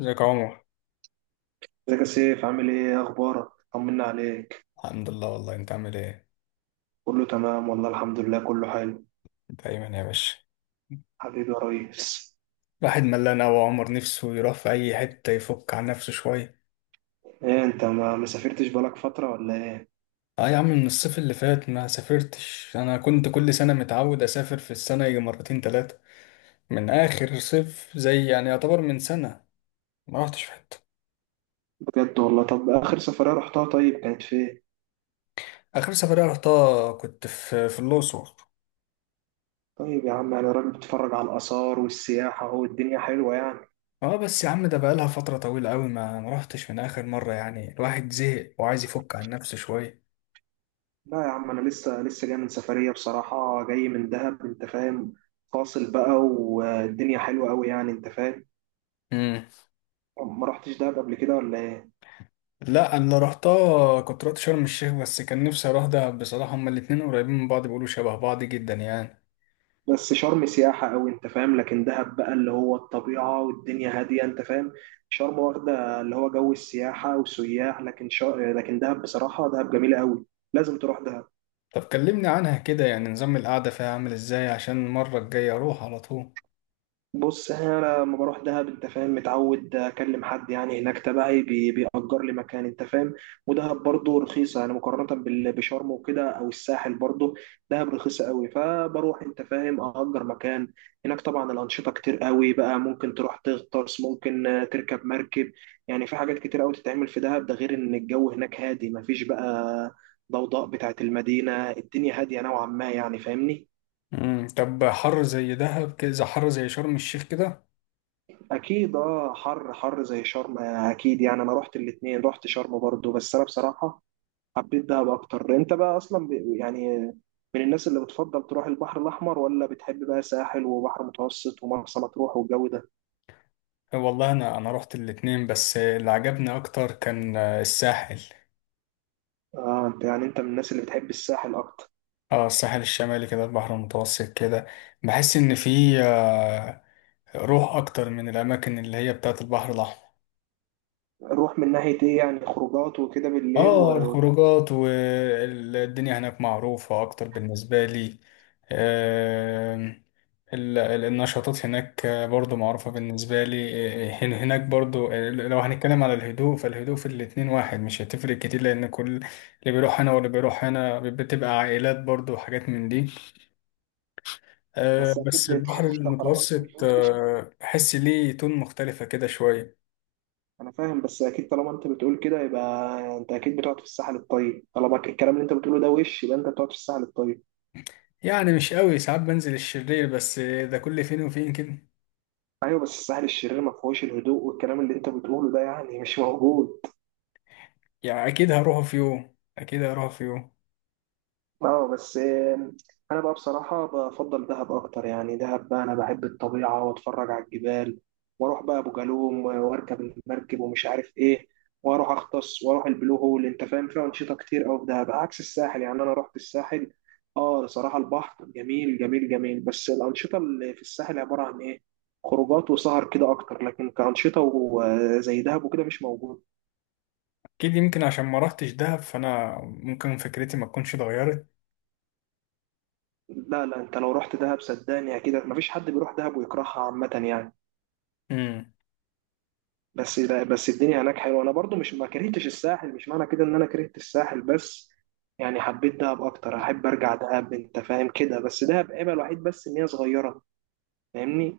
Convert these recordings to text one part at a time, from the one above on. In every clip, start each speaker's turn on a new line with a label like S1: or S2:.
S1: ازيك يا عمر؟
S2: ازيك يا سيف؟ عامل ايه؟ إيه اخبارك؟ طمنا عليك.
S1: الحمد لله، والله انت عامل ايه؟
S2: كله تمام والله، الحمد لله كله حلو.
S1: دايما يا باشا.
S2: حبيبي يا ريس.
S1: الواحد ملان أوي يا عمر، نفسه يروح في أي حتة يفك عن نفسه شوية.
S2: ايه انت ما سافرتش بقالك فترة ولا ايه؟
S1: اه يا عم، من الصيف اللي فات ما سافرتش. أنا كنت كل سنة متعود أسافر في السنة يجي مرتين تلاتة. من آخر صيف زي يعني يعتبر من سنة ما رحتش في حتة.
S2: بجد والله؟ طب اخر سفرية رحتها طيب كانت فين؟
S1: آخر سفرية رحتها كنت في الأقصر.
S2: طيب يا عم انا راجل بتفرج على الاثار والسياحة، اهو الدنيا حلوة يعني.
S1: اه بس يا عم، ده بقالها فترة طويلة أوي ما رحتش من آخر مرة، يعني الواحد زهق وعايز يفك عن نفسه شوية.
S2: لا يا عم انا لسه جاي من سفرية بصراحة، جاي من دهب انت فاهم، فاصل بقى والدنيا حلوة قوي يعني انت فاهم. ما رحتش دهب قبل كده ولا ايه؟
S1: لا انا رحتها، كنت رحت شرم الشيخ، بس كان نفسي اروح دهب بصراحه. هما الاتنين قريبين من بعض، بيقولوا شبه بعض جدا يعني.
S2: بس شرم سياحة أوي أنت فاهم، لكن دهب بقى اللي هو الطبيعة والدنيا هادية أنت فاهم. شرم واخدة اللي هو جو السياحة وسياح، لكن دهب بصراحة، دهب جميلة أوي. لازم تروح دهب.
S1: طب كلمني عنها كده، يعني نظام القعده فيها عامل ازاي عشان المره الجايه اروح على طول؟
S2: بص، يعني انا لما بروح دهب انت فاهم متعود اكلم حد يعني هناك تبعي بيأجر لي مكان انت فاهم. ودهب برضه رخيصه يعني مقارنه بشرم وكده او الساحل برضه. دهب رخيصه قوي، فبروح انت فاهم اأجر مكان هناك. طبعا الانشطه كتير قوي بقى، ممكن تروح تغطس، ممكن تركب مركب، يعني في حاجات كتير قوي تتعمل في دهب، ده غير ان الجو هناك هادي، مفيش بقى ضوضاء بتاعت المدينه، الدنيا هاديه نوعا ما يعني فاهمني.
S1: طب حر زي دهب كده، حر زي شرم الشيخ كده؟
S2: اكيد اه، حر حر زي شرم اكيد يعني، انا رحت الاتنين، رحت شرم برضو، بس انا بصراحة حبيت دهب اكتر. انت بقى اصلا يعني من الناس اللي بتفضل تروح البحر الاحمر، ولا بتحب بقى ساحل وبحر متوسط ومرسى مطروح والجو ده؟
S1: أه، والله انا رحت الاتنين، بس اللي عجبني اكتر كان الساحل.
S2: اه انت يعني انت من الناس اللي بتحب الساحل اكتر.
S1: اه، الساحل الشمالي كده، البحر المتوسط كده. بحس ان فيه روح اكتر من الاماكن اللي هي بتاعت البحر الاحمر.
S2: روح من ناحية ايه يعني؟ خروجات وكده بالليل
S1: اه،
S2: و...
S1: الخروجات والدنيا هناك معروفة اكتر بالنسبة لي. آم، النشاطات هناك برضو معروفة بالنسبة لي. هناك برضو. لو هنتكلم على الهدوء، فالهدوء في الاتنين واحد، مش هتفرق كتير، لان كل اللي بيروح هنا واللي بيروح هنا بتبقى عائلات برضو وحاجات من دي.
S2: بس اكيد
S1: بس البحر
S2: طالما انت
S1: المتوسط
S2: بتقول كده،
S1: بحس ليه تون مختلفة كده شوية.
S2: انا فاهم، بس اكيد طالما انت بتقول كده يبقى انت اكيد بتقعد في الساحل الطيب، طالما الكلام اللي انت بتقوله ده، وش يبقى انت بتقعد في الساحل الطيب.
S1: يعني مش قوي، ساعات بنزل الشرير، بس ده كل فين وفين كده.
S2: ايوه بس الساحل الشرير ما فيهوش الهدوء، والكلام اللي انت بتقوله ده يعني مش موجود.
S1: يعني اكيد هروح في يوم، اكيد هروح في يوم.
S2: اه بس انا بقى بصراحه بفضل دهب اكتر يعني. دهب بقى انا بحب الطبيعه واتفرج على الجبال، واروح بقى ابو جالوم واركب المركب ومش عارف ايه، واروح اغطس واروح البلو هول انت فاهم. فيها انشطه كتير قوي في دهب عكس الساحل. يعني انا رحت الساحل، اه بصراحه البحر جميل جميل جميل، بس الانشطه اللي في الساحل عباره عن ايه؟ خروجات وسهر كده اكتر، لكن كانشطه زي دهب وكده مش موجود.
S1: اكيد، يمكن عشان ما رحتش دهب فانا ممكن فكرتي ما تكونش اتغيرت.
S2: لا لا، انت لو رحت دهب صدقني اكيد مفيش حد بيروح دهب ويكرهها عامة يعني.
S1: امم
S2: بس لا، بس الدنيا هناك حلوة، انا برضو مش ما كرهتش الساحل، مش معنى كده ان انا كرهت الساحل، بس يعني حبيت دهب اكتر، احب ارجع دهب انت فاهم كده، بس دهب عيبها الوحيد بس ان هي صغيرة، فاهمني.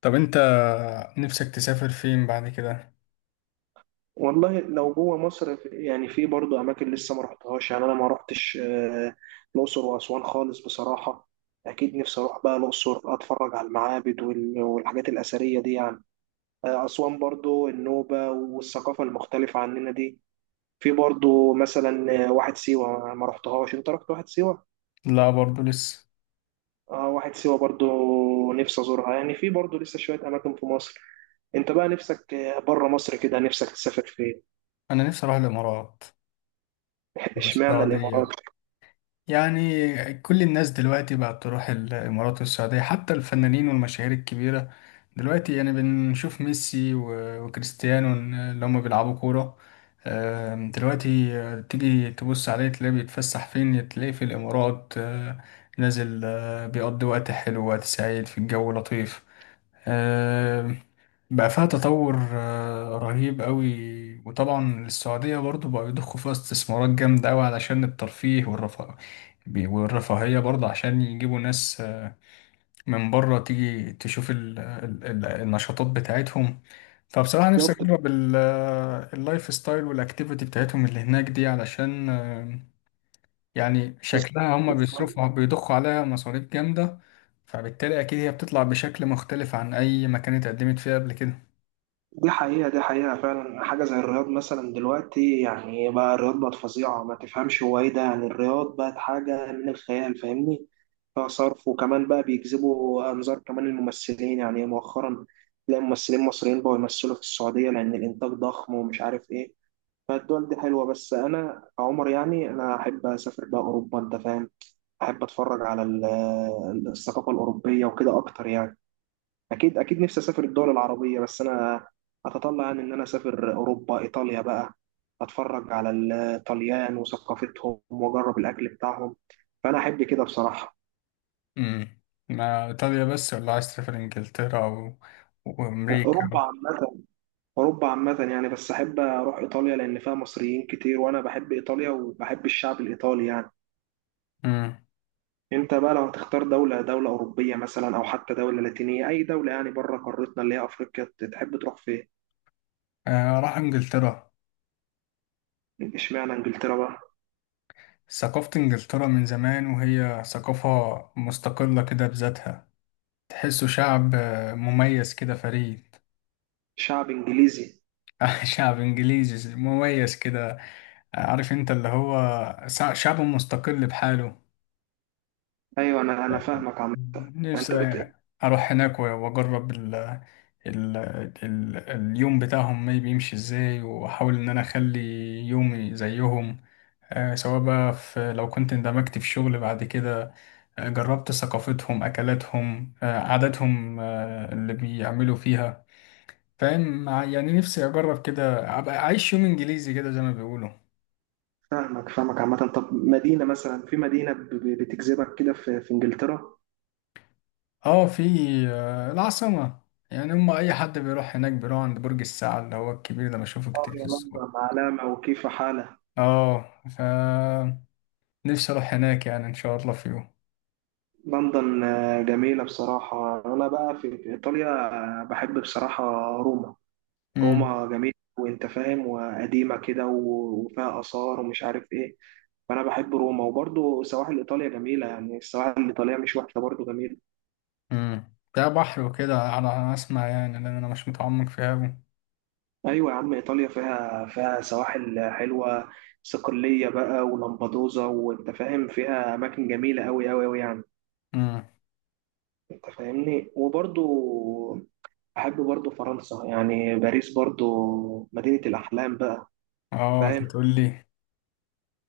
S1: طب انت نفسك تسافر فين بعد كده؟
S2: والله لو جوه مصر يعني في برضو اماكن لسه ما رحتهاش، يعني انا ما رحتش الاقصر واسوان خالص بصراحة. اكيد نفسي اروح بقى الاقصر، اتفرج على المعابد وال- والحاجات الاثرية دي يعني. أسوان برضو النوبة والثقافة المختلفة عننا دي. في برضو مثلا واحد سيوة ما رحتهاش، انت رحت واحد سيوة؟
S1: لا، برضو لسه.
S2: اه، واحد سيوة برضو نفسي أزورها يعني، في برضو لسه شوية أماكن في مصر. انت بقى نفسك بره مصر كده نفسك تسافر فين؟
S1: انا نفسي اروح الامارات
S2: اشمعنى الإمارات؟
S1: والسعودية. يعني كل الناس دلوقتي بقت تروح الإمارات والسعودية، حتى الفنانين والمشاهير الكبيرة. دلوقتي يعني بنشوف ميسي و- وكريستيانو اللي هم بيلعبوا كورة. دلوقتي تيجي تبص عليه تلاقيه بيتفسح فين، تلاقيه في الإمارات، نازل، بيقضي وقت حلو، وقت سعيد، في الجو لطيف. آه، بقى فيها تطور رهيب قوي. وطبعا السعودية برضو بقوا يضخوا فيها استثمارات جامدة قوي علشان الترفيه والرفاه، والرفاهية برضه عشان يجيبوا ناس من بره تيجي تشوف ال النشاطات بتاعتهم. فبصراحة نفسي أجرب اللايف ستايل والأكتيفيتي بتاعتهم اللي هناك دي، علشان يعني شكلها هم
S2: بالظبط.
S1: بيصرفوا بيضخوا عليها مصاريف جامدة. فبالتالي أكيد هي بتطلع بشكل مختلف عن أي مكان اتقدمت فيه قبل كده.
S2: دي حقيقة، دي حقيقة فعلا، حاجة زي الرياض مثلا دلوقتي يعني، بقى الرياض بقت فظيعة، ما تفهمش هو ايه ده يعني، الرياض بقت حاجة من الخيال فاهمني. فيها صرف، وكمان بقى بيجذبوا أنظار كمان الممثلين يعني مؤخرا، تلاقي ممثلين مصريين بقوا يمثلوا في السعودية لأن الإنتاج ضخم ومش عارف ايه. فالدول دي حلوة، بس أنا كعمر يعني أنا أحب أسافر بقى أوروبا أنت فاهم. أحب أتفرج على الثقافة الأوروبية وكده أكتر يعني. اكيد اكيد نفسي اسافر الدول العربيه، بس انا اتطلع يعني ان انا اسافر اوروبا، ايطاليا بقى، اتفرج على الطليان وثقافتهم واجرب الاكل بتاعهم، فانا احب كده بصراحه.
S1: امم ما إيطاليا بس، ولا عايز تسافر إنجلترا و...
S2: اوروبا
S1: وأمريكا؟
S2: عامه. اوروبا عامه يعني، بس احب اروح ايطاليا لان فيها مصريين كتير، وانا بحب ايطاليا وبحب الشعب الايطالي يعني.
S1: امم
S2: انت بقى لو هتختار دوله اوروبيه مثلا، او حتى دوله لاتينيه، اي دوله يعني بره قارتنا اللي هي افريقيا، تحب تروح فين؟
S1: آه، راح إنجلترا.
S2: اشمعنى انجلترا بقى؟
S1: ثقافة إنجلترا من زمان، وهي ثقافة مستقلة كده بذاتها. تحسه شعب مميز كده، فريد.
S2: شعب انجليزي.
S1: شعب إنجليزي مميز كده. عارف أنت اللي هو شعب مستقل بحاله.
S2: ايوه، انا فاهمك عم. انت
S1: نفسي أروح هناك و- وأجرب ال ال اليوم بتاعهم ما بيمشي إزاي، وأحاول إن أنا أخلي يومي زيهم. سواء بقى في، لو كنت اندمجت في شغل بعد كده، جربت ثقافتهم، أكلاتهم، عاداتهم، اللي بيعملوا فيها. فاهم، يعني نفسي أجرب كده، أبقى أعيش يوم إنجليزي كده زي ما بيقولوا.
S2: فاهمك فاهمك عامة. طب مدينة مثلا، في مدينة بتجذبك كده في, في انجلترا؟
S1: اه، في العاصمة. يعني هم أي حد بيروح هناك بيروح عند برج الساعة اللي هو الكبير ده، بشوفه
S2: اه
S1: كتير في
S2: يا
S1: الصور.
S2: لندن علامة وكيف حالة.
S1: اه، نفسي أروح هناك يعني إن شاء الله في يوم.
S2: لندن جميلة بصراحة. انا بقى في في ايطاليا، بحب بصراحة روما.
S1: امم
S2: روما جميلة وانت فاهم، وقديمة كده وفيها آثار ومش عارف ايه، فانا بحب روما. وبرضو سواحل ايطاليا جميلة يعني، السواحل الايطالية مش وحشة، برضو جميلة.
S1: فيها بحر وكده على أنا أسمع، يعني لأن أنا مش متعمق فيها أوي.
S2: ايوه يا عم، ايطاليا فيها فيها سواحل حلوه، صقليه بقى ولمبدوزا وانت فاهم، فيها اماكن جميله قوي قوي قوي يعني.
S1: امم
S2: انت فاهمني. وبرضو احب برضو فرنسا يعني، باريس برضو مدينه الاحلام بقى. أنت
S1: اه، أنت
S2: فاهم،
S1: تقول لي.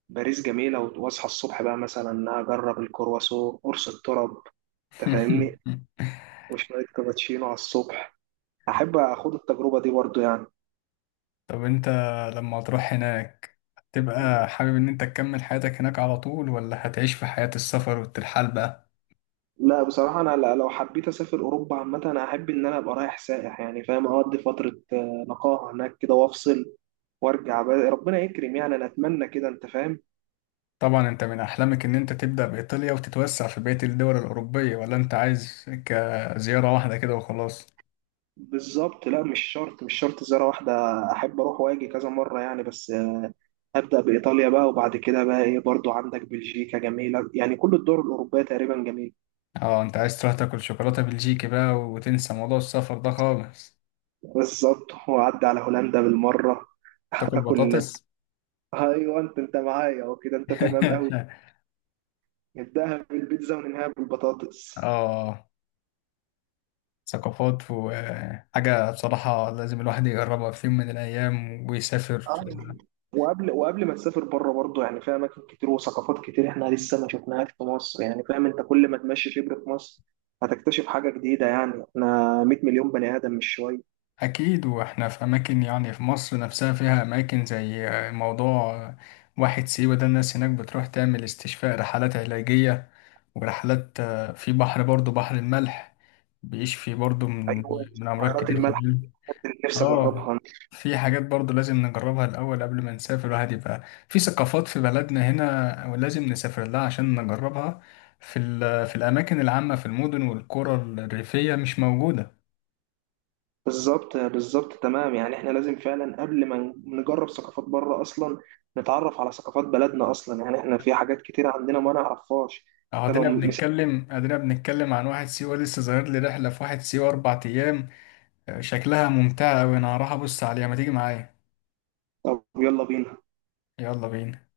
S2: باريس جميله، واصحى الصبح بقى مثلا اجرب الكرواسون قرص الطرب، انت فاهمني، وشويه كابتشينو على الصبح، احب اخد التجربه دي برضو يعني.
S1: طب أنت لما تروح هناك هتبقى حابب إن أنت تكمل حياتك هناك على طول، ولا هتعيش في حياة السفر والترحال بقى؟
S2: لا بصراحة أنا لو حبيت أسافر أوروبا عامة، أنا أحب إن أنا أبقى رايح سائح يعني فاهم، أقضي فترة نقاهة هناك كده وأفصل وأرجع بقى، ربنا يكرم يعني، أنا أتمنى كده أنت فاهم.
S1: طبعا، انت من احلامك ان انت تبدأ بإيطاليا وتتوسع في بقية الدول الأوروبية، ولا انت عايز كزيارة واحدة كده وخلاص؟
S2: بالظبط، لا مش شرط، مش شرط زيارة واحدة، أحب أروح وأجي كذا مرة يعني، بس أبدأ بإيطاليا بقى، وبعد كده بقى إيه، برضو عندك بلجيكا جميلة يعني، كل الدول الأوروبية تقريبا جميلة.
S1: اه، انت عايز تروح تاكل شوكولاتة بلجيكي بقى وتنسى موضوع السفر ده خالص؟
S2: بالظبط، وأعدي على هولندا بالمرة.
S1: تاكل
S2: أكل.
S1: بطاطس.
S2: أيوه، أنت أنت معايا وكده، أنت تمام أوي. نبدأها بالبيتزا وننهاها بالبطاطس.
S1: اه. ثقافات وحاجة بصراحة لازم الواحد يجربها في يوم من الأيام ويسافر.
S2: اه، وقبل ما تسافر بره برضه يعني، في اماكن كتير وثقافات كتير احنا لسه ما شفناهاش في مصر، يعني فاهم انت، كل ما تمشي شبر في مصر هتكتشف حاجه جديده يعني، احنا 100 مليون بني ادم، مش شويه.
S1: أكيد، وإحنا في أماكن، يعني في مصر نفسها فيها أماكن زي موضوع واحد سيوة ده. الناس هناك بتروح تعمل استشفاء، رحلات علاجية، ورحلات في بحر برضو، بحر الملح، بيشفي برضو من
S2: ايوه
S1: من أمراض
S2: البحيرات
S1: كتير في
S2: المالحه
S1: الجلد.
S2: دي اللي نفسي
S1: آه
S2: اجربها.
S1: في حاجات برضو لازم نجربها الأول قبل ما نسافر. الواحد يبقى في ثقافات في بلدنا هنا ولازم نسافر لها عشان نجربها. في الأماكن العامة في المدن والقرى الريفية مش موجودة.
S2: بالظبط بالظبط، تمام يعني، احنا لازم فعلا قبل ما نجرب ثقافات بره، اصلا نتعرف على ثقافات بلدنا اصلا يعني، احنا في حاجات كتير عندنا ما نعرفهاش.
S1: اهو
S2: فلو
S1: ادينا
S2: مثال.
S1: بنتكلم، ادينا بنتكلم عن واحد سيوة، لسه ظاهر لي رحلة في واحد سيوة 4 أيام، شكلها ممتعة أوي. أنا هروح أبص عليها، ما تيجي معايا؟
S2: طب يلا بينا.
S1: يلا بينا.